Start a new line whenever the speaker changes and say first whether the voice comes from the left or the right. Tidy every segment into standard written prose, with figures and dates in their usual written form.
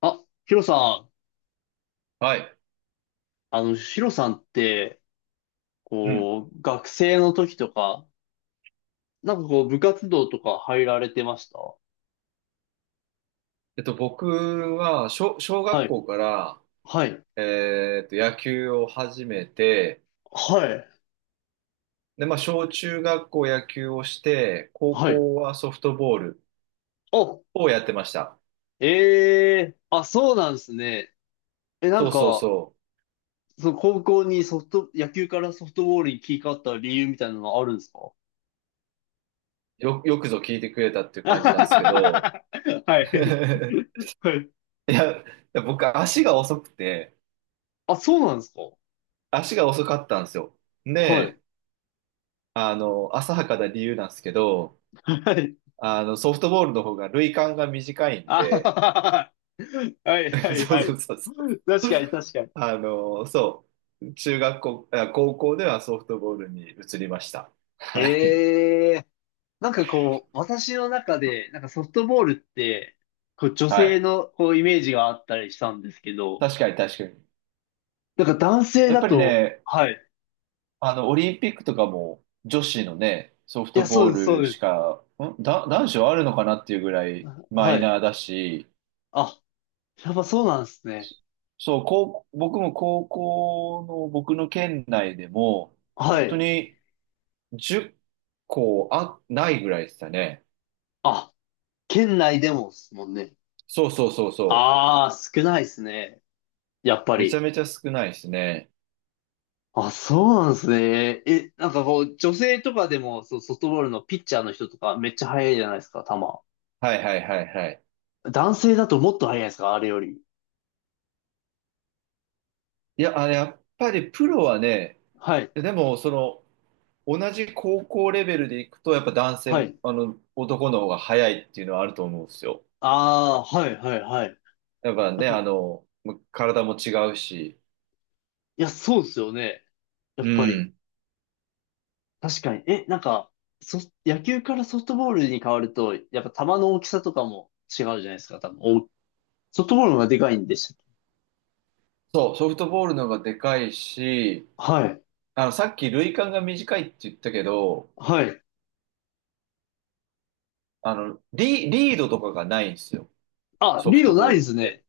left: あ、ヒロさん、
right: はい。
left: あの、ヒロさんって、
right: うん。
left: こう、学生の時とか、なんかこう、部活動とか入られてました？
right: 僕は、小
left: は
right: 学
left: い、
right: 校から、
left: はい、
right: 野球を始めて、
left: はい、
right: で、まあ、小中学校野球をして、高
left: はい。
right: 校はソフトボール
left: お、
right: をやってました。
left: ええ。あ、そうなんですね。え、な
right: そ
left: ん
right: うそう
left: か、
right: そ
left: その高校にソフト、野球からソフトボールに切り替わった理由みたいなのはあるんですか？
right: う。よくぞ聞いてくれたってい う感じなんですけど、
left: は い。はい。
right: いや僕、足が遅くて、
left: あ、そうなんですか？
right: 足が遅かったんですよ。
left: はい。
right: で、あの、浅はかな理由なんですけど、
left: はい。
right: あの、ソフトボールの方が塁間が短いん
left: あはは
right: で、
left: は。はいは い
right: そ
left: は
right: うそ
left: い。
right: うそうそう。
left: 確かに確かに。
right: あの、そう。中学校、あ高校ではソフトボールに移りました。はい。
left: ええ。なんかこう、私の中で、なんかソフトボールって、こう女
right: は
left: 性
right: い。
left: のこうイメージがあったりしたんですけど、
right: 確かに確かに。
left: なんか男性
right: やっ
left: だ
right: ぱり
left: と、
right: ね、
left: はい。
right: あの、オリンピックとかも女子のね、ソフ
left: い
right: ト
left: や、そ
right: ボ
left: う
right: ー
left: です、そう
right: ル
left: で
right: し
left: す。
right: か、んだ、男子はあるのかなっていうぐらいマ
left: は
right: イ
left: い。
right: ナーだし、
left: あ、やっぱそうなんですね。
right: そう、僕も高校の僕の県内でも、
left: は
right: 本当
left: い。
right: に10校ないぐらいでしたね。
left: あ、県内でもですもんね。
right: そうそうそうそう。
left: ああ、少ないですね。やっぱ
right: めちゃ
left: り。
right: めちゃ少ないですね。
left: あ、そうなんですね。え、なんかこう、女性とかでも、そう、ソフトボールのピッチャーの人とかめっちゃ速いじゃないですか、球。
right: はいはいはいはい。
left: 男性だともっと速いですか、あれより？
right: いや、あれ、やっぱりプロはね、
left: はい、
right: でも、その、同じ高校レベルでいくと、やっぱ男
left: は
right: 性、
left: い。
right: あの、男の方が早いっていうのはあると思うんですよ。
left: ああ、はい、はい、はい。
right: やっぱ
left: やっ
right: ね、
left: ぱ、い
right: あの、ま体も違うし、
left: や、そうですよね。やっ
right: う
left: ぱり。
right: ん。
left: 確かに。え、なんか、そ、野球からソフトボールに変わると、やっぱ球の大きさとかも違うじゃないですか、多分。お、ソフトボールの方がでかいんでしたっけ？
right: そう、ソフトボールの方がでかいし、
left: はい、
right: あの、さっき塁間が短いって言ったけど、
left: はい。
right: あの、リードとかがないんですよ。
left: あ、
right: ソ
left: リ
right: フ
left: ー
right: ト
left: ドな
right: ボ
left: いで
right: ールっ
left: す
right: て。
left: ね。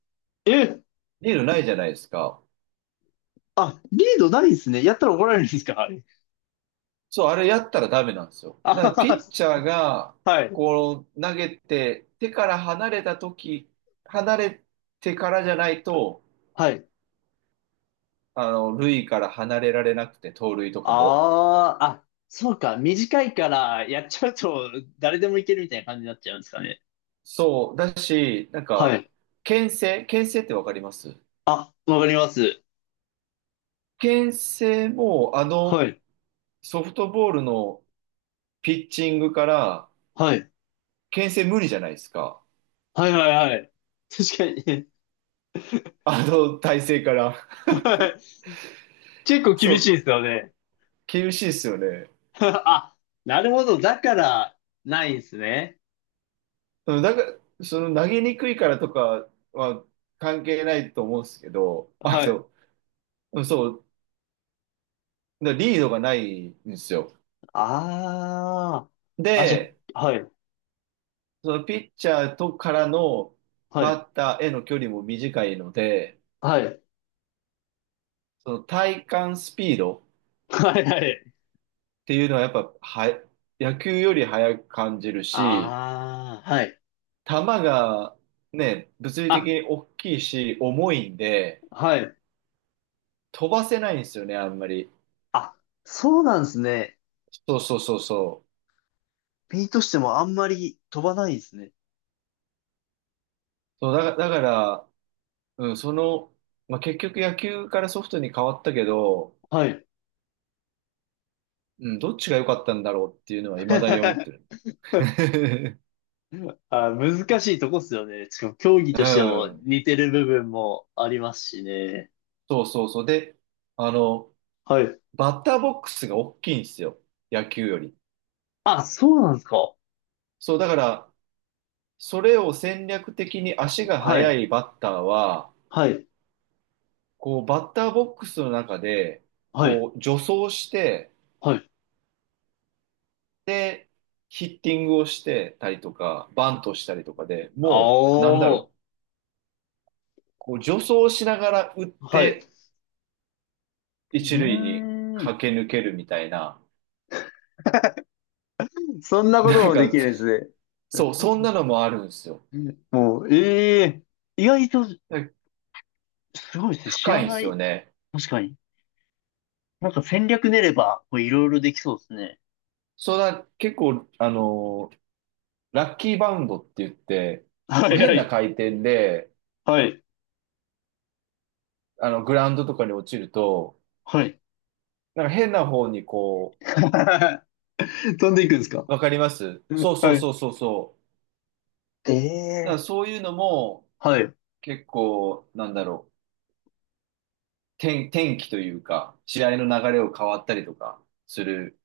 left: え、
right: リードないじゃないですか。
left: あ、リードないですね。やったら怒られるんですか、あれ？
right: そう、あれやったらダメなんですよ。
left: あ
right: だか
left: は
right: らピッ
left: は。
right: チャーが、
left: はい。
right: こう、投げて、手から離れた時、離れてからじゃないと、
left: はい。
right: あの、塁から離れられなくて、盗塁とかも。
left: ああ、あ、そうか。短いからやっちゃうと誰でもいけるみたいな感じになっちゃうんですかね。
right: そう、だし、なん
left: は
right: か、
left: い。
right: 牽制ってわかります？
left: あ、わかります。
right: 牽制も、あ
left: は
right: の、
left: い。
right: ソフトボールのピッチングから、
left: はい。
right: 牽制無理じゃないですか。
left: はいはいはい。確かに。
right: あの体勢から。
left: はい。結構
right: そ
left: 厳しい
right: う、
left: ですよね。
right: 厳しいですよね。
left: あ、なるほど。だから、ないんですね。
right: うん、なんか、その投げにくいからとかは関係ないと思うんですけど、あ
left: はい。
right: の、そう、だからリードがないんですよ。
left: ああ。あ、じ
right: で、
left: ゃ、はい。
right: そのピッチャーとからの
left: は
right: バ
left: い。
right: ッターへの距離も短いので、
left: はい。
right: その体感スピードっ
left: はいはい。
right: ていうのはやっぱは、野球より速く感じるし、
left: ああ、はい。
right: 球がね、物理的
left: あ、
right: に大きいし、重いんで、
left: はい。
right: 飛ばせないんですよね、あんまり。
left: あ、そうなんですね。
right: そうそうそうそう。
left: 身としてもあんまり飛ばないですね。
right: そうだ、だから、うん、その、まあ、結局野球からソフトに変わったけど、
left: はい。
right: うん、どっちが良かったんだろうっていうのは未だに思って る。
left: あ、難しいとこっすよね。しかも競技
right: う
left: としても
right: ん。
left: 似てる部分もありますしね。
right: そうそうそう。で、あの、
left: はい。
right: バッターボックスが大きいんですよ。野球より。
left: あ、そうなんですか。
right: そう、だから、それを戦略的に足が
left: は
right: 速
left: い。
right: いバッターは、
left: はい。
right: こう、バッターボックスの中で、
left: はい。
right: こう、助走して、
left: はい。
right: で、ヒッティングをしてたりとか、バントしたりとかで
left: あ
right: もう、なんだ
left: ー。
right: ろう。こう助走しながら打っ
left: はい。う
right: て
left: ー
right: 一塁に
left: ん。
right: 駆け抜けるみたいな、
left: そんなこと
right: なん
left: もで
right: か、
left: きるんです
right: そう、そんなのもあるんですよ。
left: ね。もう、ええ。意外と
right: で
left: すごいですね。知
right: 深
left: ら
right: いんで
left: な
right: すよ
left: い。
right: ね。
left: 確かに。なんか戦略練れば、こういろいろできそうですね。
right: それは結構、あの、ラッキーバウンドって言って、
left: は
right: こう
left: いは
right: 変な
left: い。
right: 回転で、
left: はい。
right: あの、グラウンドとかに落ちると、
left: はい。
right: なんか変な方にこ
left: 飛んでいくんですか？
right: う、わかります？そうそ
left: は
right: う
left: い。
right: そうそうそう。だから
left: ええ。
right: そういうのも
left: はい。あ
right: 結構、なんだろう、天気というか、試合の流れを変わったりとかする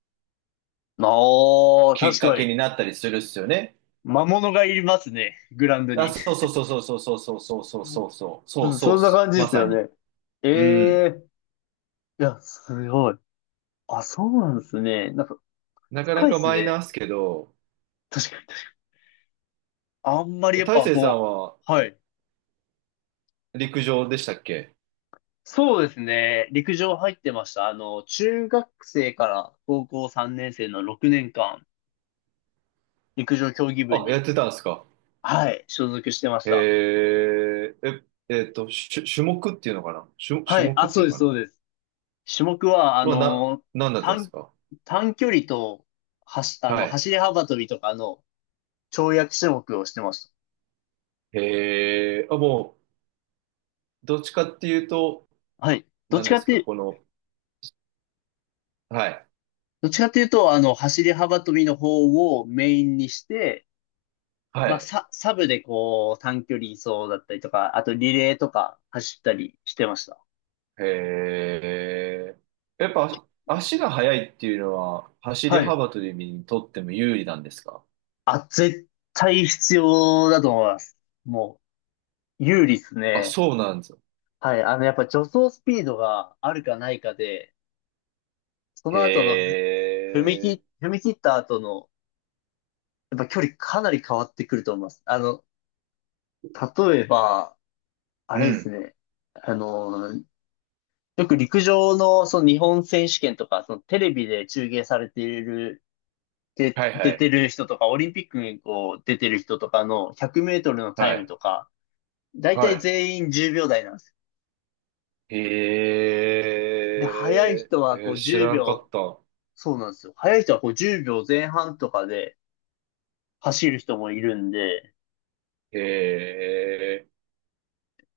left: あ、
right: きっ
left: 確
right: か
left: か
right: け
left: に。
right: になったりするっすよね。
left: 魔物がいますね。グラウンド
right: あ、
left: に。
right: そうそうそうそうそうそうそうそうそうそうそう
left: うん。
right: そう
left: そ
right: っ
left: んな
right: す。
left: 感じで
right: ま
left: す
right: さ
left: よ
right: に。
left: ね。え
right: うん。
left: え。いや、すごい。あ、そうなんですね。なんか、
right: なかな
left: 深いで
right: か
left: す
right: マイナー
left: ね。
right: っすけど、
left: 確かに。あんまりやっ
right: 大
left: ぱ
right: 成さん
left: こ
right: は
left: う、はい。
right: 陸上でしたっけ？
left: そうですね。陸上入ってました。あの、中学生から高校3年生の6年間、陸上競技部
right: あ、やっ
left: に、
right: てたんですか。
left: はい、所属してまし
right: へ
left: た。
right: え、え、種目っていうのかな、
left: は
right: 種
left: い。
right: 目
left: あ、
right: って
left: そ
right: い
left: う
right: う
left: です、
right: のか
left: そ
right: な、
left: うです。種目は、あ
right: は、な、
left: の、
right: 何だったんです
left: 短、
right: か？
left: 短距離と、あ
right: は
left: の、
right: い。
left: 走り幅跳びとかの跳躍種目をしてました。
right: へえ、あ、もう、どっちかっていうと、
left: はい。
right: 何ですかこの、はい。
left: どっちかっていうと、あの、走り幅跳びの方をメインにして、
right: は
left: まあ、
right: い。
left: サブでこう、短距離走だったりとか、あとリレーとか走ったりしてました。
right: へえ。やっぱ足が速いっていうのは走り
left: はい。
right: 幅跳びにとっても有利なんですか？
left: あ、絶対必要だと思います。もう、有利です
right: あ、
left: ね。
right: そうなんですよ。
left: はい。あの、やっぱ助走スピードがあるかないかで、その後の
right: へえ。
left: 踏み切った後の、やっぱ距離かなり変わってくると思います。あの、例えば、あ
right: う
left: れです
right: ん。
left: ね。あの、よく陸上のその日本選手権とか、そのテレビで中継されている、で、
right: はいは
left: 出
right: い。
left: てる人とか、オリンピックにこう出てる人とかの100メートルのタ
right: は
left: イム
right: い。
left: とか、だいたい
right: は
left: 全員10秒台なんですよ。
right: い。へ
left: で、速い
right: え。
left: 人
right: え
left: はこ
right: ー
left: う
right: 知
left: 10
right: らんかっ
left: 秒、
right: た。
left: そうなんですよ。速い人はこう10秒前半とかで走る人もいるんで、
right: へえ。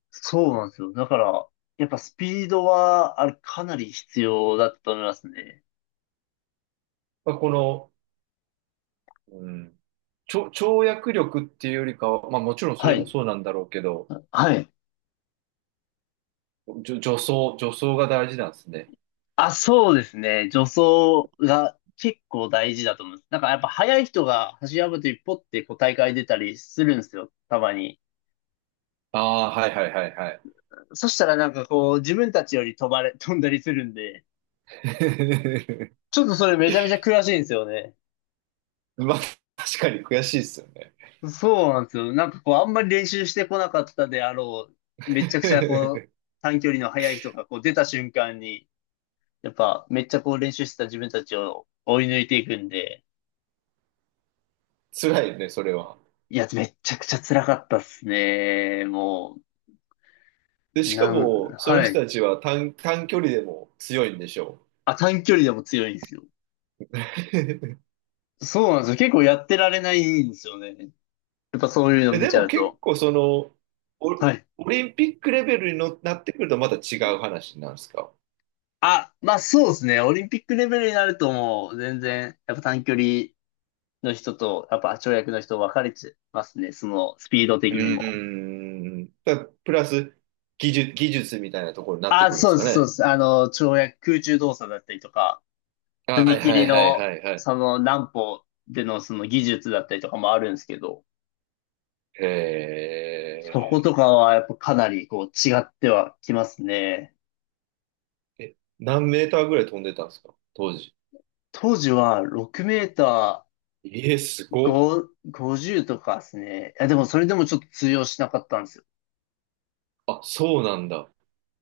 left: そうなんですよ。だから、やっぱスピードは、あれ、かなり必要だったと思いますね。
right: まあ、この、うん。跳躍力っていうよりかは、まあもちろんそ
left: は
right: れも
left: い。
right: そうなんだろうけど、
left: はい。
right: 助走、助走が大事なんですね。
left: あ、そうですね。助走が結構大事だと思います。なんかやっぱ速い人が走り幅跳びポッてこう大会出たりするんですよ。たまに。
right: ああ、はいはいはいはい。
left: そしたらなんかこう自分たちより飛ばれ、飛んだりするんで、ちょっとそれめちゃめちゃ悔しいんですよね。
right: まあ、確かに悔しいですよね。
left: そうなんですよ。なんかこうあんまり練習してこなかったであろう、めちゃくちゃこう 短距離の速い人がこう出た瞬間に、やっぱめっちゃこう練習してた自分たちを追い抜いていくんで、
right: 辛いね、それは。
left: いや、めっちゃくちゃ辛かったっすね。も
right: で、
left: う、
right: しかも、その
left: は
right: 人
left: い。
right: たちは短距離でも強いんでしょう。
left: あ、短距離でも強いんですよ。そうなんですよ。結構やってられないんですよね。やっぱそういうの
right: え、
left: 見
right: で
left: ちゃ
right: も
left: う
right: 結
left: と。
right: 構、その、
left: は
right: オ、
left: い。
right: オリンピックレベルにのなってくるとまた違う話なんですか？
left: あ、まあそうですね。オリンピックレベルになるともう全然、やっぱ短距離の人と、やっぱ跳躍の人分かれてますね。そのスピード
right: う
left: 的にも。
right: ーん。だ、プラス、技術みたいなところになって
left: あ、
right: くるんで
left: そう
right: す
left: で
right: か
left: す、そうで
right: ね。
left: す。あの、跳躍、空中動作だったりとか、
right: は
left: 踏
right: いは
left: 切
right: いはい
left: の、
right: はいはい。
left: その何歩でのその技術だったりとかもあるんですけど、そこ
right: へ
left: とかはやっぱかなりこう違ってはきますね。
right: ーえ。何メーターぐらい飛んでたんですか当時。
left: 当時は6メータ
right: ええ、す
left: ー
right: ごっ。
left: 5、50とかですね。いやでもそれでもちょっと通用しなかったんですよ。
right: あ、そうなんだ。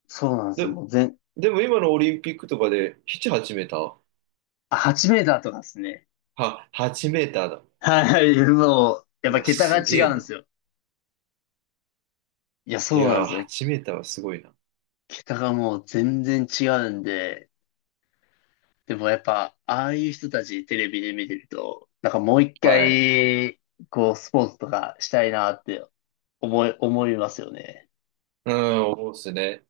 left: そうなんです
right: で、
left: よ。もう
right: でも今のオリンピックとかでチ8メーター
left: あ8メーターとかですね。
right: は、8メーターだ。
left: はい、もう、やっ
right: う
left: ぱ
right: わ、
left: 桁が
right: す
left: 違
right: げえ
left: うんで
right: な。
left: すよ。いや、
right: い
left: そう
right: や
left: なんで
right: ー、
left: すよ。
right: 8メーターはすごいな。
left: 桁がもう全然違うんで、でもやっぱ、ああいう人たちテレビで見てると、なんかもう一
right: はい。
left: 回、こう、スポーツとかしたいなって思いますよね。
right: うん、思うっすね。